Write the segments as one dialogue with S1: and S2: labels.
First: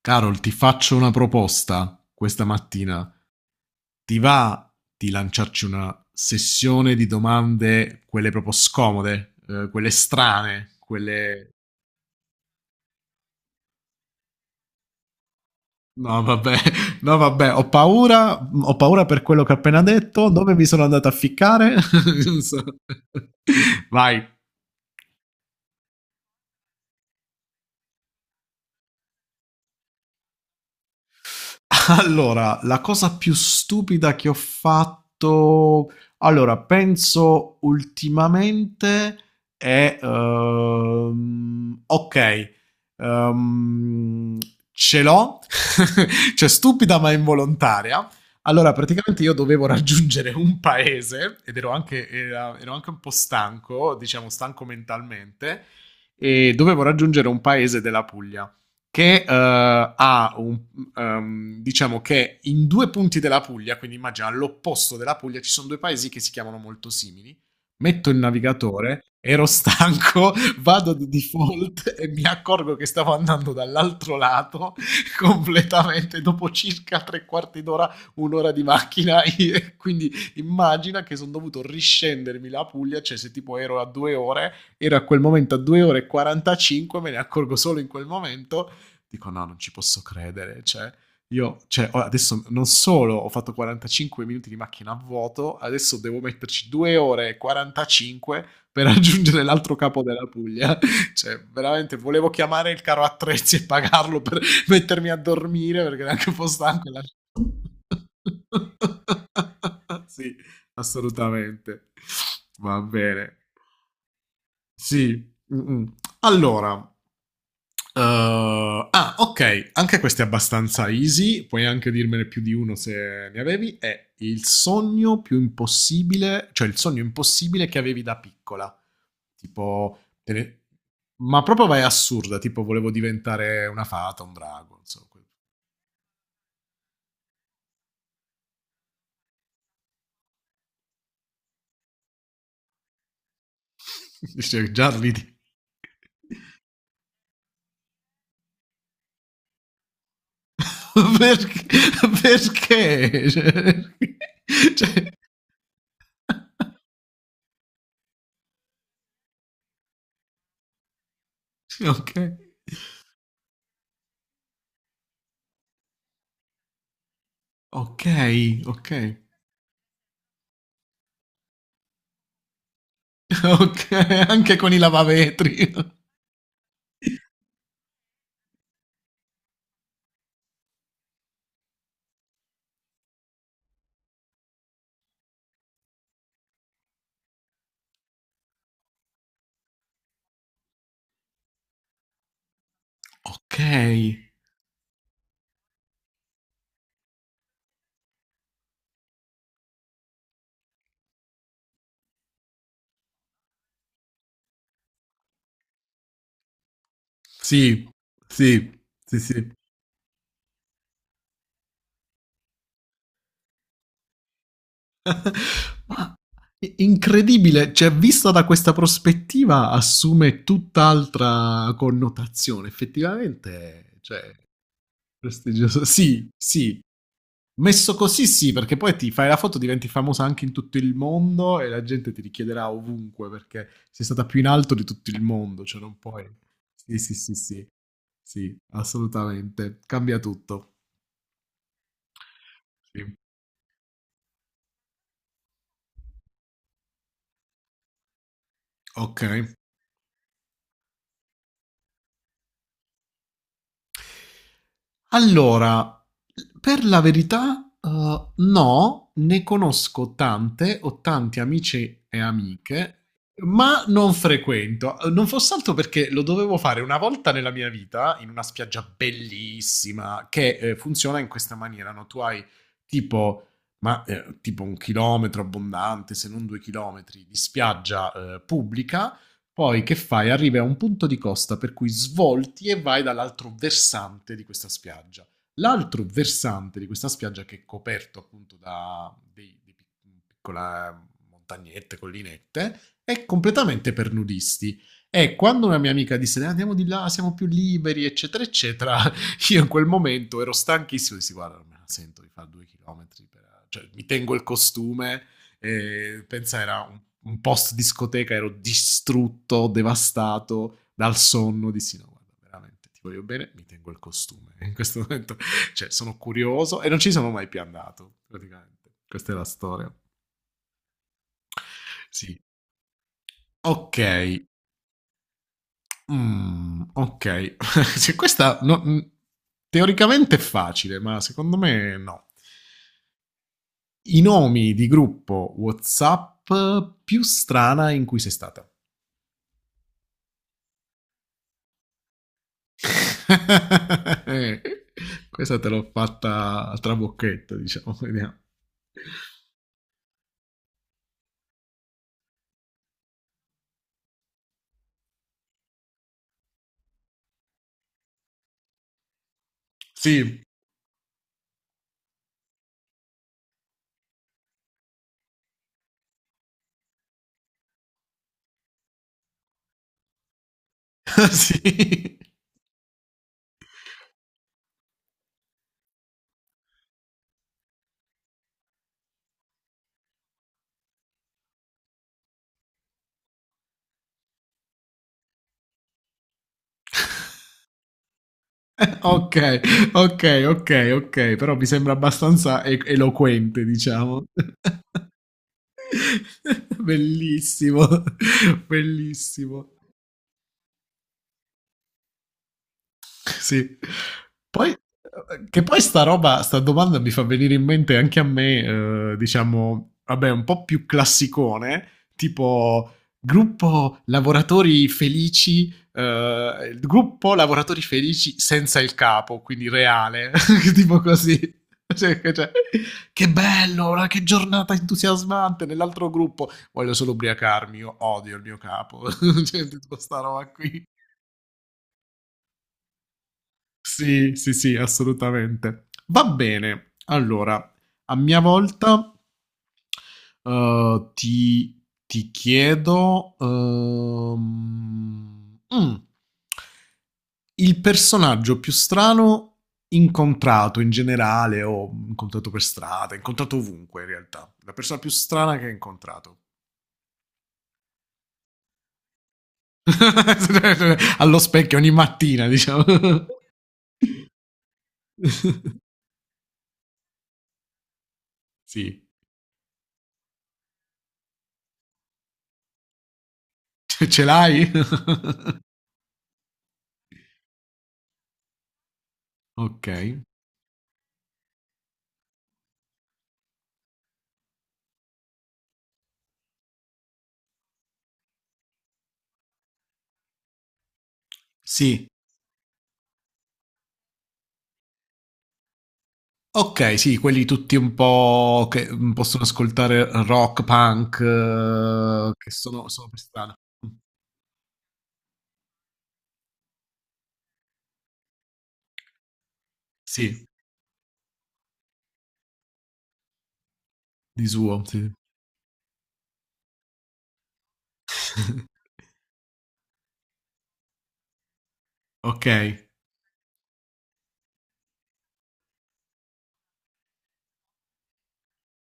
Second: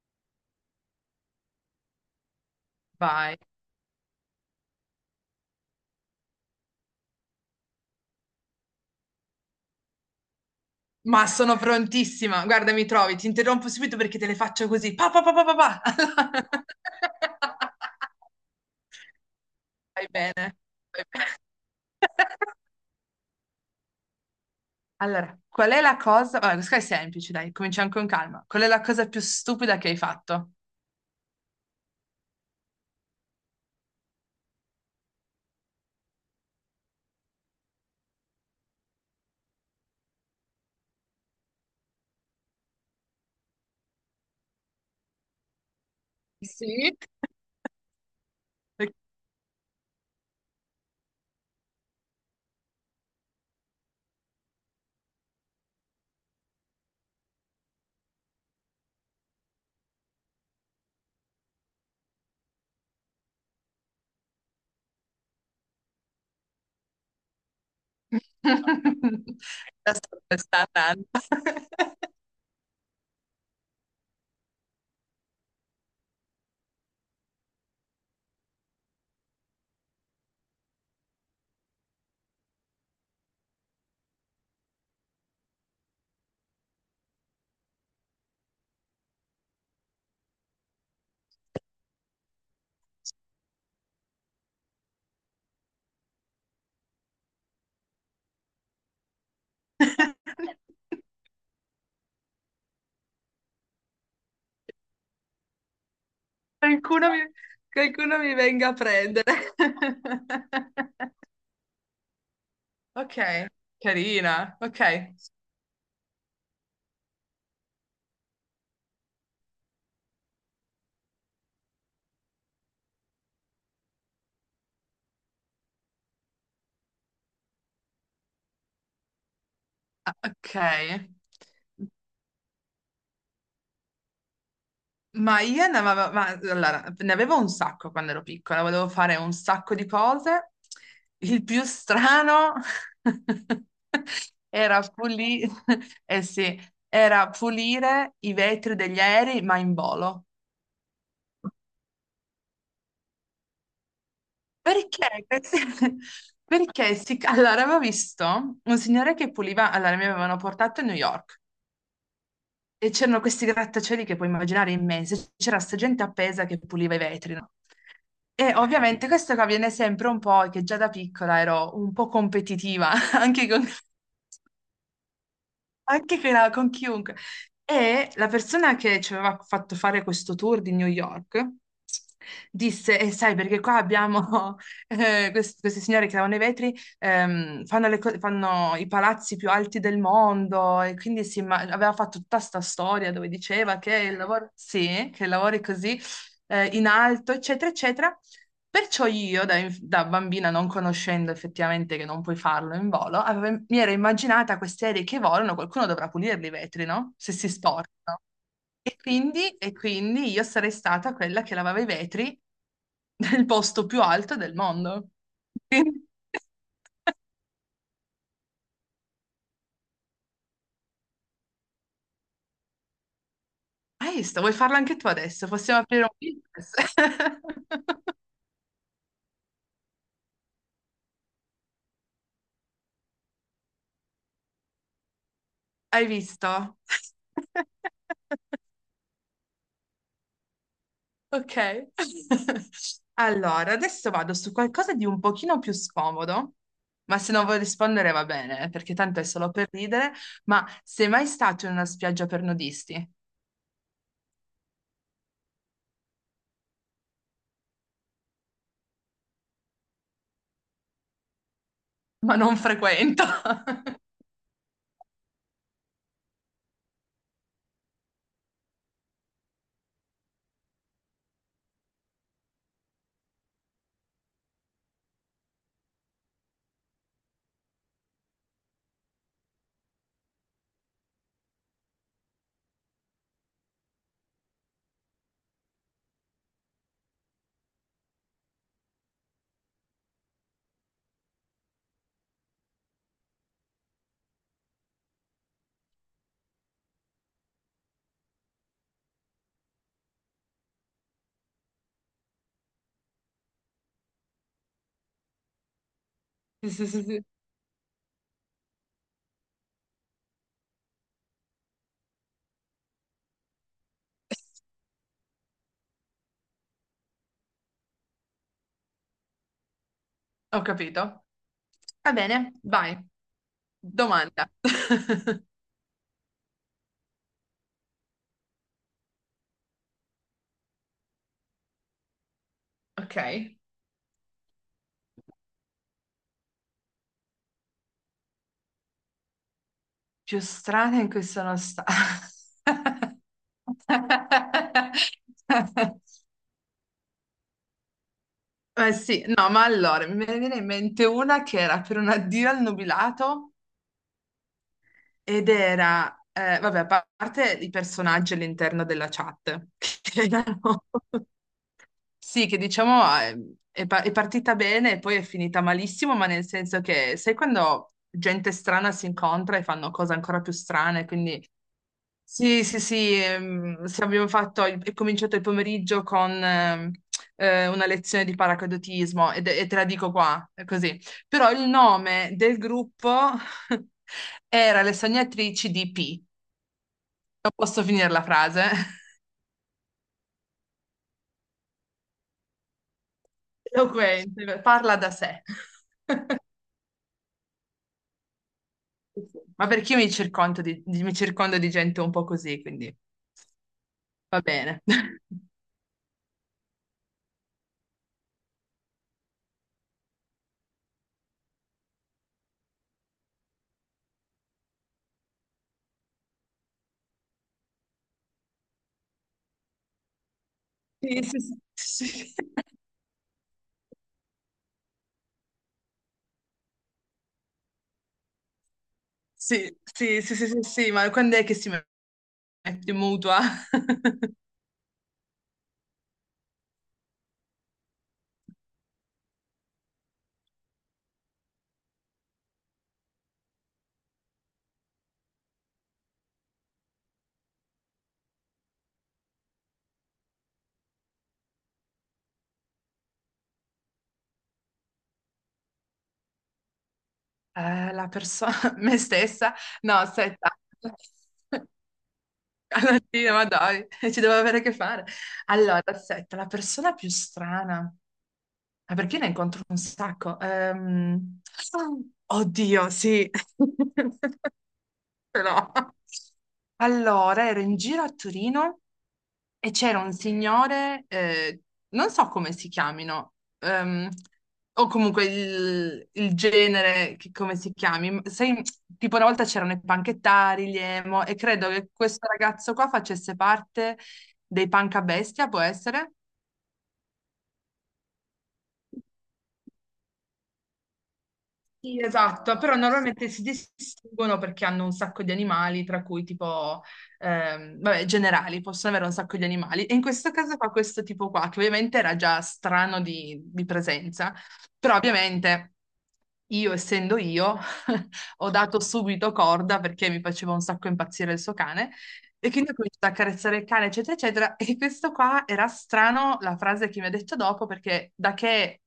S1: Carol, ti faccio una proposta questa mattina.
S2: Vai.
S1: Ti va di lanciarci una sessione di domande, quelle proprio scomode, quelle strane,
S2: Ma
S1: quelle.
S2: sono prontissima. Guarda, mi trovi, ti interrompo subito perché te le faccio così. Pa, pa, pa, pa, pa,
S1: No,
S2: pa.
S1: vabbè, no, vabbè, ho paura per quello che ho appena
S2: Vai
S1: detto, dove
S2: bene.
S1: mi sono
S2: Vai
S1: andato a
S2: bene.
S1: ficcare? Non so. Vai.
S2: Allora, qual è la cosa... Vabbè, questa è semplice, dai, cominciamo con calma. Qual è la cosa più stupida che hai fatto?
S1: Allora, la cosa più stupida che ho fatto, allora, penso ultimamente è, ok, ehm, ce l'ho, cioè
S2: Sì.
S1: stupida ma involontaria. Allora, praticamente io dovevo raggiungere un paese ed ero anche, ero anche un po' stanco, diciamo stanco mentalmente, e dovevo raggiungere un paese della Puglia che ha un, diciamo che in due punti della Puglia, quindi immagina all'opposto della Puglia, ci sono due paesi che si chiamano molto simili. Metto il navigatore, ero
S2: Adesso
S1: stanco,
S2: come sta
S1: vado
S2: andando.
S1: di default e mi accorgo che stavo andando dall'altro lato completamente dopo circa tre quarti d'ora, un'ora di macchina. Quindi immagina che sono dovuto riscendermi la Puglia, cioè se tipo ero a 2 ore, ero a quel momento a 2 ore e 45. Me ne accorgo solo in quel momento, dico no, non ci posso credere, cioè io, cioè, ora, adesso non solo ho fatto 45 minuti di macchina a vuoto, adesso devo metterci 2 ore e 45 per raggiungere l'altro capo della Puglia. Cioè, veramente volevo chiamare il caro attrezzi e pagarlo per mettermi a dormire perché era anche un po' stanco.
S2: Qualcuno mi, qualcuno mi venga a prendere.
S1: Sì, assolutamente. Va
S2: Ok,
S1: bene.
S2: carina. Ok.
S1: Sì. Mm, mm. Allora, Uh, ah, ok, anche questo è abbastanza easy, puoi anche dirmene più di uno se ne avevi, è il sogno più impossibile, cioè il sogno impossibile che avevi da piccola. Tipo,
S2: Ah, ok.
S1: ma proprio vai assurda, tipo volevo diventare una fata, un drago, insomma.
S2: Ma io ne avevo, ma, allora, ne avevo un sacco quando ero piccola, volevo fare un sacco di cose. Il più strano
S1: Cioè,
S2: era
S1: già ridi.
S2: pulire, eh sì, era pulire i vetri degli aerei, ma in volo.
S1: Perché? Perché? Cioè, cioè-
S2: Perché? Perché si... Allora, avevo visto un signore che puliva, allora mi avevano portato a New York.
S1: ok,
S2: E c'erano questi grattacieli che puoi immaginare immensi, c'era sta gente appesa che puliva i vetri, no?
S1: ok,
S2: E
S1: ok.
S2: ovviamente questo che avviene sempre un po' è che già da piccola ero un po' competitiva,
S1: Ok, anche con i lavavetri.
S2: anche con con chiunque. E la persona che ci aveva fatto fare questo tour di New York disse, e sai perché qua abbiamo queste signore che lavano i vetri, fanno, fanno i palazzi più alti del mondo e quindi aveva fatto tutta sta storia dove
S1: Ok.
S2: diceva che il lavoro, sì, che lavori così in alto, eccetera, eccetera. Perciò io, da bambina, non conoscendo effettivamente che non puoi farlo in volo, mi ero immaginata queste aerei che volano, qualcuno dovrà pulirli i vetri, no? Se si
S1: Sì,
S2: storcono.
S1: sì,
S2: E
S1: sì,
S2: quindi,
S1: sì.
S2: e quindi io sarei stata quella che lavava i vetri nel posto più alto del mondo. Quindi-
S1: Ma incredibile, cioè vista da questa prospettiva assume tutt'altra connotazione, effettivamente,
S2: Hai
S1: cioè
S2: visto? Vuoi farlo anche tu adesso? Possiamo
S1: prestigioso.
S2: aprire un
S1: Sì,
S2: business.
S1: sì. Messo così sì, perché poi ti fai la foto, diventi famosa anche in tutto il mondo e la gente ti richiederà ovunque perché sei stata più in alto di tutto il mondo, cioè non
S2: Hai
S1: puoi.
S2: visto?
S1: Sì, sì, sì, sì. Sì, assolutamente. Cambia tutto.
S2: Ok.
S1: Sì.
S2: Allora, adesso vado su qualcosa di un pochino più scomodo, ma se non vuoi rispondere va bene, perché tanto
S1: Ok.
S2: è solo per ridere, ma sei mai stato in una spiaggia per nudisti?
S1: Allora, per la verità, no, ne conosco tante, ho tanti amici e
S2: Ma non
S1: amiche,
S2: frequento.
S1: ma non frequento. Non fosse altro perché lo dovevo fare una volta nella mia vita in una spiaggia bellissima che, funziona in questa maniera. No, tu hai tipo tipo 1 chilometro abbondante, se non 2 chilometri di spiaggia pubblica. Poi che fai? Arrivi a un punto di costa per cui svolti e vai dall'altro versante di questa spiaggia. L'altro versante di questa spiaggia, che è coperto appunto da dei piccole montagnette, collinette, è completamente per nudisti. E quando una mia amica disse: andiamo di là, siamo più liberi, eccetera, eccetera", io in quel momento ero stanchissimo, dissi guarda, non me la sento di fare 2 chilometri, cioè mi tengo il costume. E, pensa,
S2: Sì,
S1: era
S2: sì,
S1: un,
S2: sì, sì.
S1: post discoteca, ero distrutto, devastato dal sonno. Dissi no, guarda, veramente ti voglio bene, mi tengo il costume. In questo momento, cioè, sono curioso e non ci sono mai più andato, praticamente. Questa è la storia.
S2: Ho capito. Va
S1: Sì.
S2: bene, vai.
S1: Ok.
S2: Domanda.
S1: Mm, ok. Se questa no, teoricamente è facile, ma secondo me no.
S2: Ok.
S1: I nomi di gruppo WhatsApp più strana in cui sei stata.
S2: Più strana in cui sono stata.
S1: Questa te l'ho fatta a trabocchetto, diciamo, vediamo.
S2: Eh sì, no, ma allora me ne viene in mente una che era per un addio al nubilato ed era, vabbè, a parte i personaggi all'interno della chat, che
S1: Sì,
S2: erano sì, che diciamo è, è partita bene e poi è finita malissimo, ma nel senso che sai quando gente strana si incontra e fanno cose ancora più strane, quindi
S1: sì.
S2: sì, sì, sì, sì, abbiamo fatto, è cominciato il pomeriggio con una lezione di paracadutismo e, te la dico qua, è così. Però il nome del gruppo era Le Sognatrici di P. Non posso finire la frase.
S1: Ok, ok, ok, ok, però mi sembra abbastanza eloquente, diciamo.
S2: Eloquente, parla da sé.
S1: Bellissimo,
S2: Ma
S1: bellissimo.
S2: perché io mi circondo di, mi circondo di gente un po' così, quindi
S1: Sì.
S2: va
S1: Poi,
S2: bene.
S1: che poi sta roba, sta domanda mi fa venire in mente anche a me, diciamo, vabbè, un po' più classicone, tipo gruppo lavoratori felici, il gruppo lavoratori felici senza il capo, quindi reale, tipo
S2: Sì,
S1: così.
S2: sì,
S1: Cioè,
S2: sì,
S1: cioè, che bello, ora che giornata entusiasmante nell'altro gruppo. Voglio solo ubriacarmi, io odio il mio capo. Cioè,
S2: sì,
S1: tutta sta
S2: sì, sì,
S1: roba
S2: sì, sì, sì,
S1: qui.
S2: sì, ma quando è che si mette in mutua?
S1: Sì, sì, sì, assolutamente. Va bene. Allora, a mia volta, ti chiedo, il personaggio più strano incontrato in generale, o incontrato per strada, incontrato ovunque in realtà. La persona più strana che hai incontrato.
S2: La persona, me stessa? No, aspetta.
S1: Allo specchio ogni mattina, diciamo.
S2: Alla fine, ma dai, ci devo avere a che fare. Allora, aspetta, la persona più strana. Ma
S1: Sì,
S2: perché ne incontro un sacco? Oddio, sì.
S1: ce l'hai?
S2: però. Allora, ero in giro a Torino e
S1: Ok.
S2: c'era un signore, non so come si chiamino, o comunque il genere, come si chiami, sai, tipo una volta c'erano i panchettari, gli emo, e credo che
S1: Sì.
S2: questo ragazzo qua facesse parte dei panca bestia, può essere?
S1: Ok, sì, quelli tutti un po' che possono ascoltare rock, punk,
S2: Sì,
S1: che
S2: esatto, però
S1: sono per
S2: normalmente si
S1: strada.
S2: distinguono perché hanno un sacco di animali, tra cui tipo, vabbè, generali, possono avere un sacco di animali. E in questo
S1: Sì,
S2: caso fa questo tipo qua, che ovviamente era già strano di presenza,
S1: di suo,
S2: però
S1: sì.
S2: ovviamente io, essendo io, ho dato subito corda perché mi faceva un sacco impazzire il suo cane
S1: Ok.
S2: e quindi ho cominciato a accarezzare il cane, eccetera, eccetera. E questo qua era strano, la frase che mi ha detto dopo, perché da che,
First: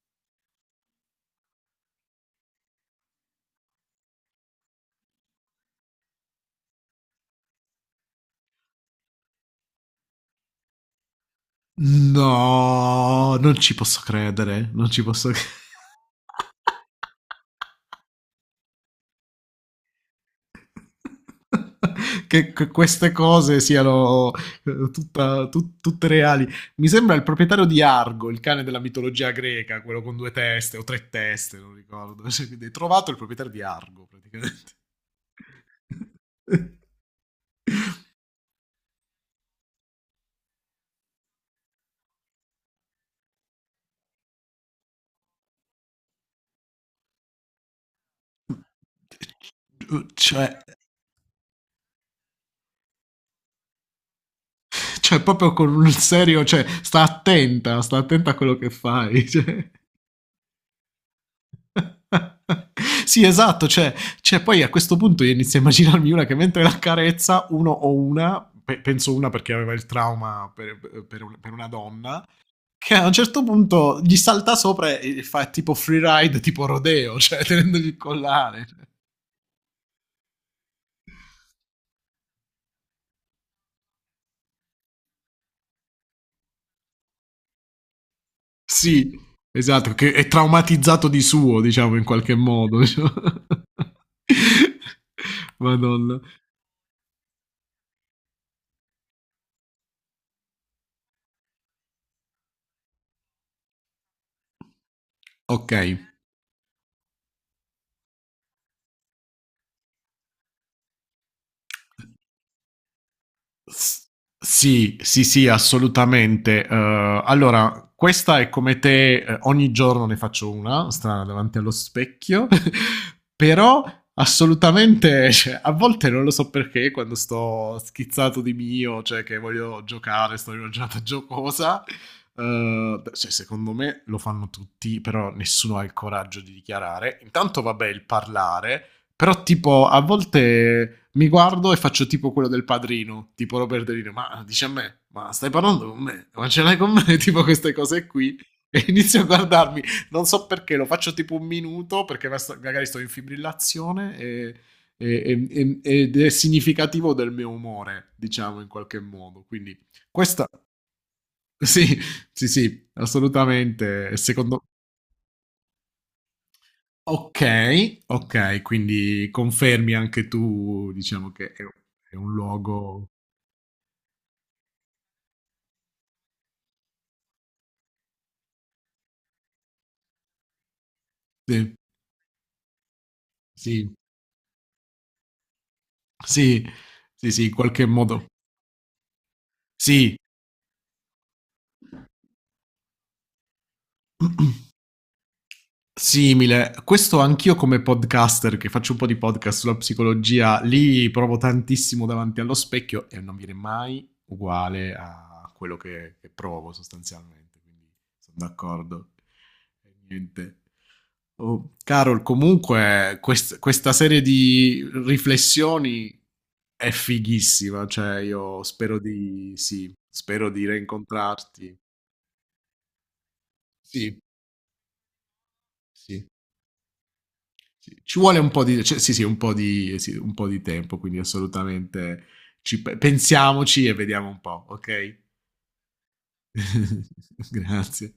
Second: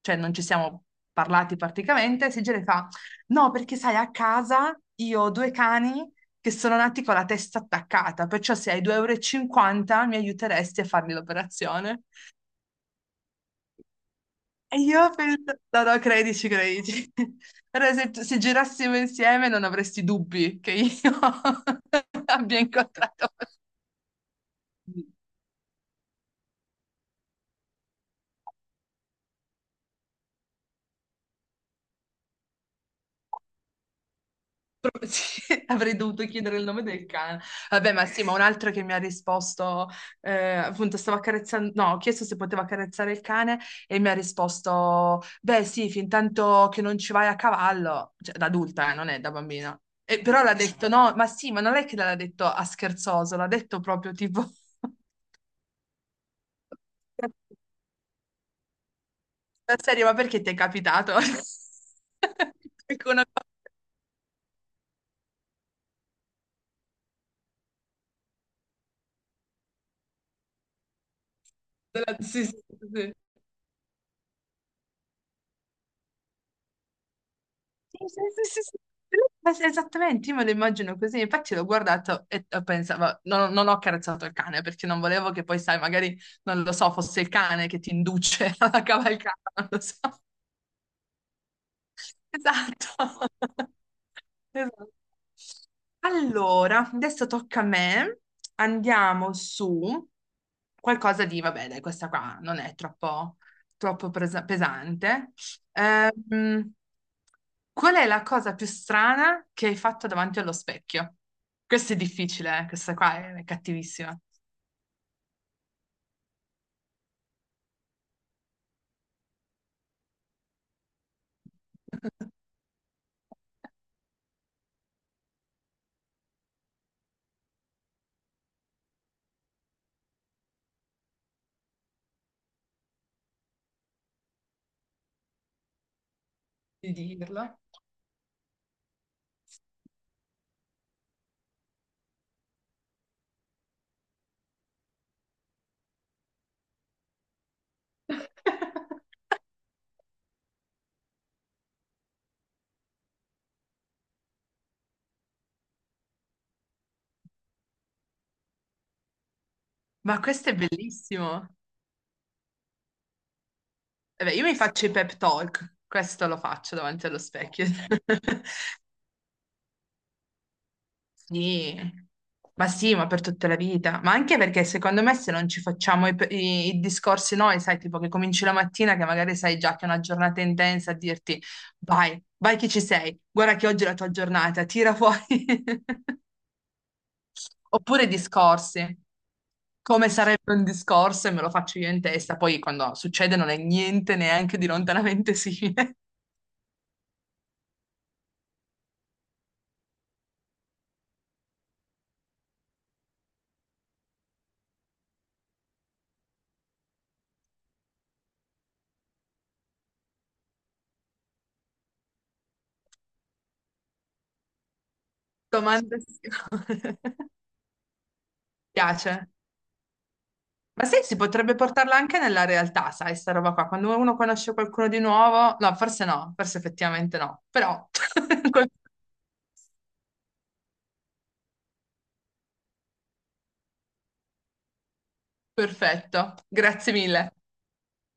S2: cioè, non ci siamo parlati praticamente, si gira e fa, no, perché sai, a casa io ho due cani che sono nati con la testa attaccata, perciò se hai 2,50 euro e cinquanta mi aiuteresti a fargli l'operazione.
S1: No, non ci posso credere,
S2: E
S1: non
S2: io
S1: ci
S2: ho
S1: posso credere.
S2: pensato, no, no, credici, credici. Allora, se girassimo insieme non avresti dubbi che io
S1: Che,
S2: abbia
S1: che queste
S2: incontrato...
S1: cose siano tutte reali. Mi sembra il proprietario di Argo, il cane della mitologia greca, quello con due teste o tre teste, non ricordo. Cioè, quindi hai trovato il proprietario di Argo, praticamente.
S2: Sì, avrei dovuto chiedere il nome del cane. Vabbè, ma sì, ma un altro che mi ha risposto, appunto, stavo accarezzando, no, ho chiesto se poteva accarezzare il cane e mi ha risposto, beh, sì, fin tanto che non ci vai a cavallo, cioè da adulta, non è da bambina. E, però l'ha
S1: Cioè,
S2: detto, no, ma sì, ma non è che l'ha detto a scherzoso, l'ha detto proprio tipo,
S1: cioè, proprio con un serio, cioè, sta attenta a quello che fai. Cioè.
S2: la serie, ma perché ti è capitato? Ecco
S1: Sì,
S2: una cosa
S1: esatto, cioè, poi a questo punto io inizio a immaginarmi una che mentre la carezza, uno o una, penso una perché aveva il trauma per, per una donna,
S2: sì, sì,
S1: che a un
S2: sì.
S1: certo punto gli salta sopra e fa tipo free ride, tipo rodeo, cioè tenendogli il
S2: Sì, sì, sì, sì,
S1: collare.
S2: sì.
S1: Cioè.
S2: Ma sì, esattamente, io me lo immagino così, infatti l'ho guardato e pensavo, non, non ho carezzato il cane perché non volevo che poi, sai, magari, non lo so, fosse il cane che ti induce alla
S1: Sì,
S2: cavalcata, non lo
S1: esatto,
S2: so.
S1: che è traumatizzato di suo, diciamo, in qualche modo. Diciamo.
S2: Esatto. Esatto.
S1: Madonna.
S2: Allora, adesso tocca a me. Andiamo su qualcosa di, vabbè, dai, questa qua non è troppo, pesante.
S1: Ok.
S2: Ehm, qual è la cosa più strana che hai fatto davanti allo specchio? Questo è difficile, questa qua è
S1: S-
S2: cattivissima.
S1: Sì, sì, sì, assolutamente. Allora, questa è come te, ogni giorno ne faccio una, strana, davanti allo specchio, però assolutamente, cioè, a volte non lo so perché, quando sto schizzato di mio, cioè che voglio giocare, sto in una giornata giocosa, cioè, secondo me lo fanno tutti, però nessuno ha il coraggio di
S2: Di
S1: dichiarare.
S2: dirlo.
S1: Intanto, vabbè, il parlare. Però tipo a volte mi guardo e faccio tipo quello del padrino, tipo Robert De Niro, ma dice a me, ma stai parlando con me, ma ce l'hai con me, tipo queste cose qui. E inizio a guardarmi, non so perché, lo faccio tipo un minuto perché magari sto in fibrillazione e- ed è significativo del mio umore, diciamo in qualche modo. Quindi
S2: Ma
S1: questa,
S2: questo è bellissimo.
S1: sì, sì, sì, assolutamente,
S2: Vabbè, io mi
S1: secondo.
S2: faccio i pep talk, questo lo faccio davanti allo specchio.
S1: Okay, okay, quindi confermi anche tu, diciamo che è u
S2: Sì,
S1: è un
S2: sì, ma
S1: luogo,
S2: per tutta la vita, ma anche perché secondo me se non ci facciamo i, i discorsi noi, sai, tipo che cominci la mattina che magari sai già che è una giornata intensa a dirti
S1: sì,
S2: vai, vai che ci sei, guarda che oggi è
S1: sì,
S2: la tua giornata, tira fuori.
S1: sì, sì, sì, in qualche
S2: Oppure
S1: modo,
S2: discorsi, come
S1: sì.
S2: sarebbe un discorso e me lo faccio io in testa, poi quando succede non è niente neanche di lontanamente simile.
S1: Simile, questo anch'io come podcaster che faccio un po' di podcast sulla psicologia, lì provo tantissimo davanti allo specchio e non viene mai uguale a quello che provo sostanzialmente, quindi sono d'accordo. E niente. Oh, Carol, comunque questa serie di
S2: Domanda
S1: riflessioni
S2: sì.
S1: è fighissima, cioè io spero
S2: Piace?
S1: di sì, spero di
S2: Ma sì, si potrebbe
S1: reincontrarti.
S2: portarla anche nella realtà, sai, sta roba qua. Quando uno
S1: Sì,
S2: conosce qualcuno di nuovo, no, forse
S1: sì.
S2: no, forse effettivamente no, però
S1: Sì, ci vuole un po' di, cioè, sì, sì, un po' di, sì, un po' di tempo, quindi assolutamente ci pensiamoci e vediamo un po', ok?
S2: perfetto, grazie mille.
S1: Grazie.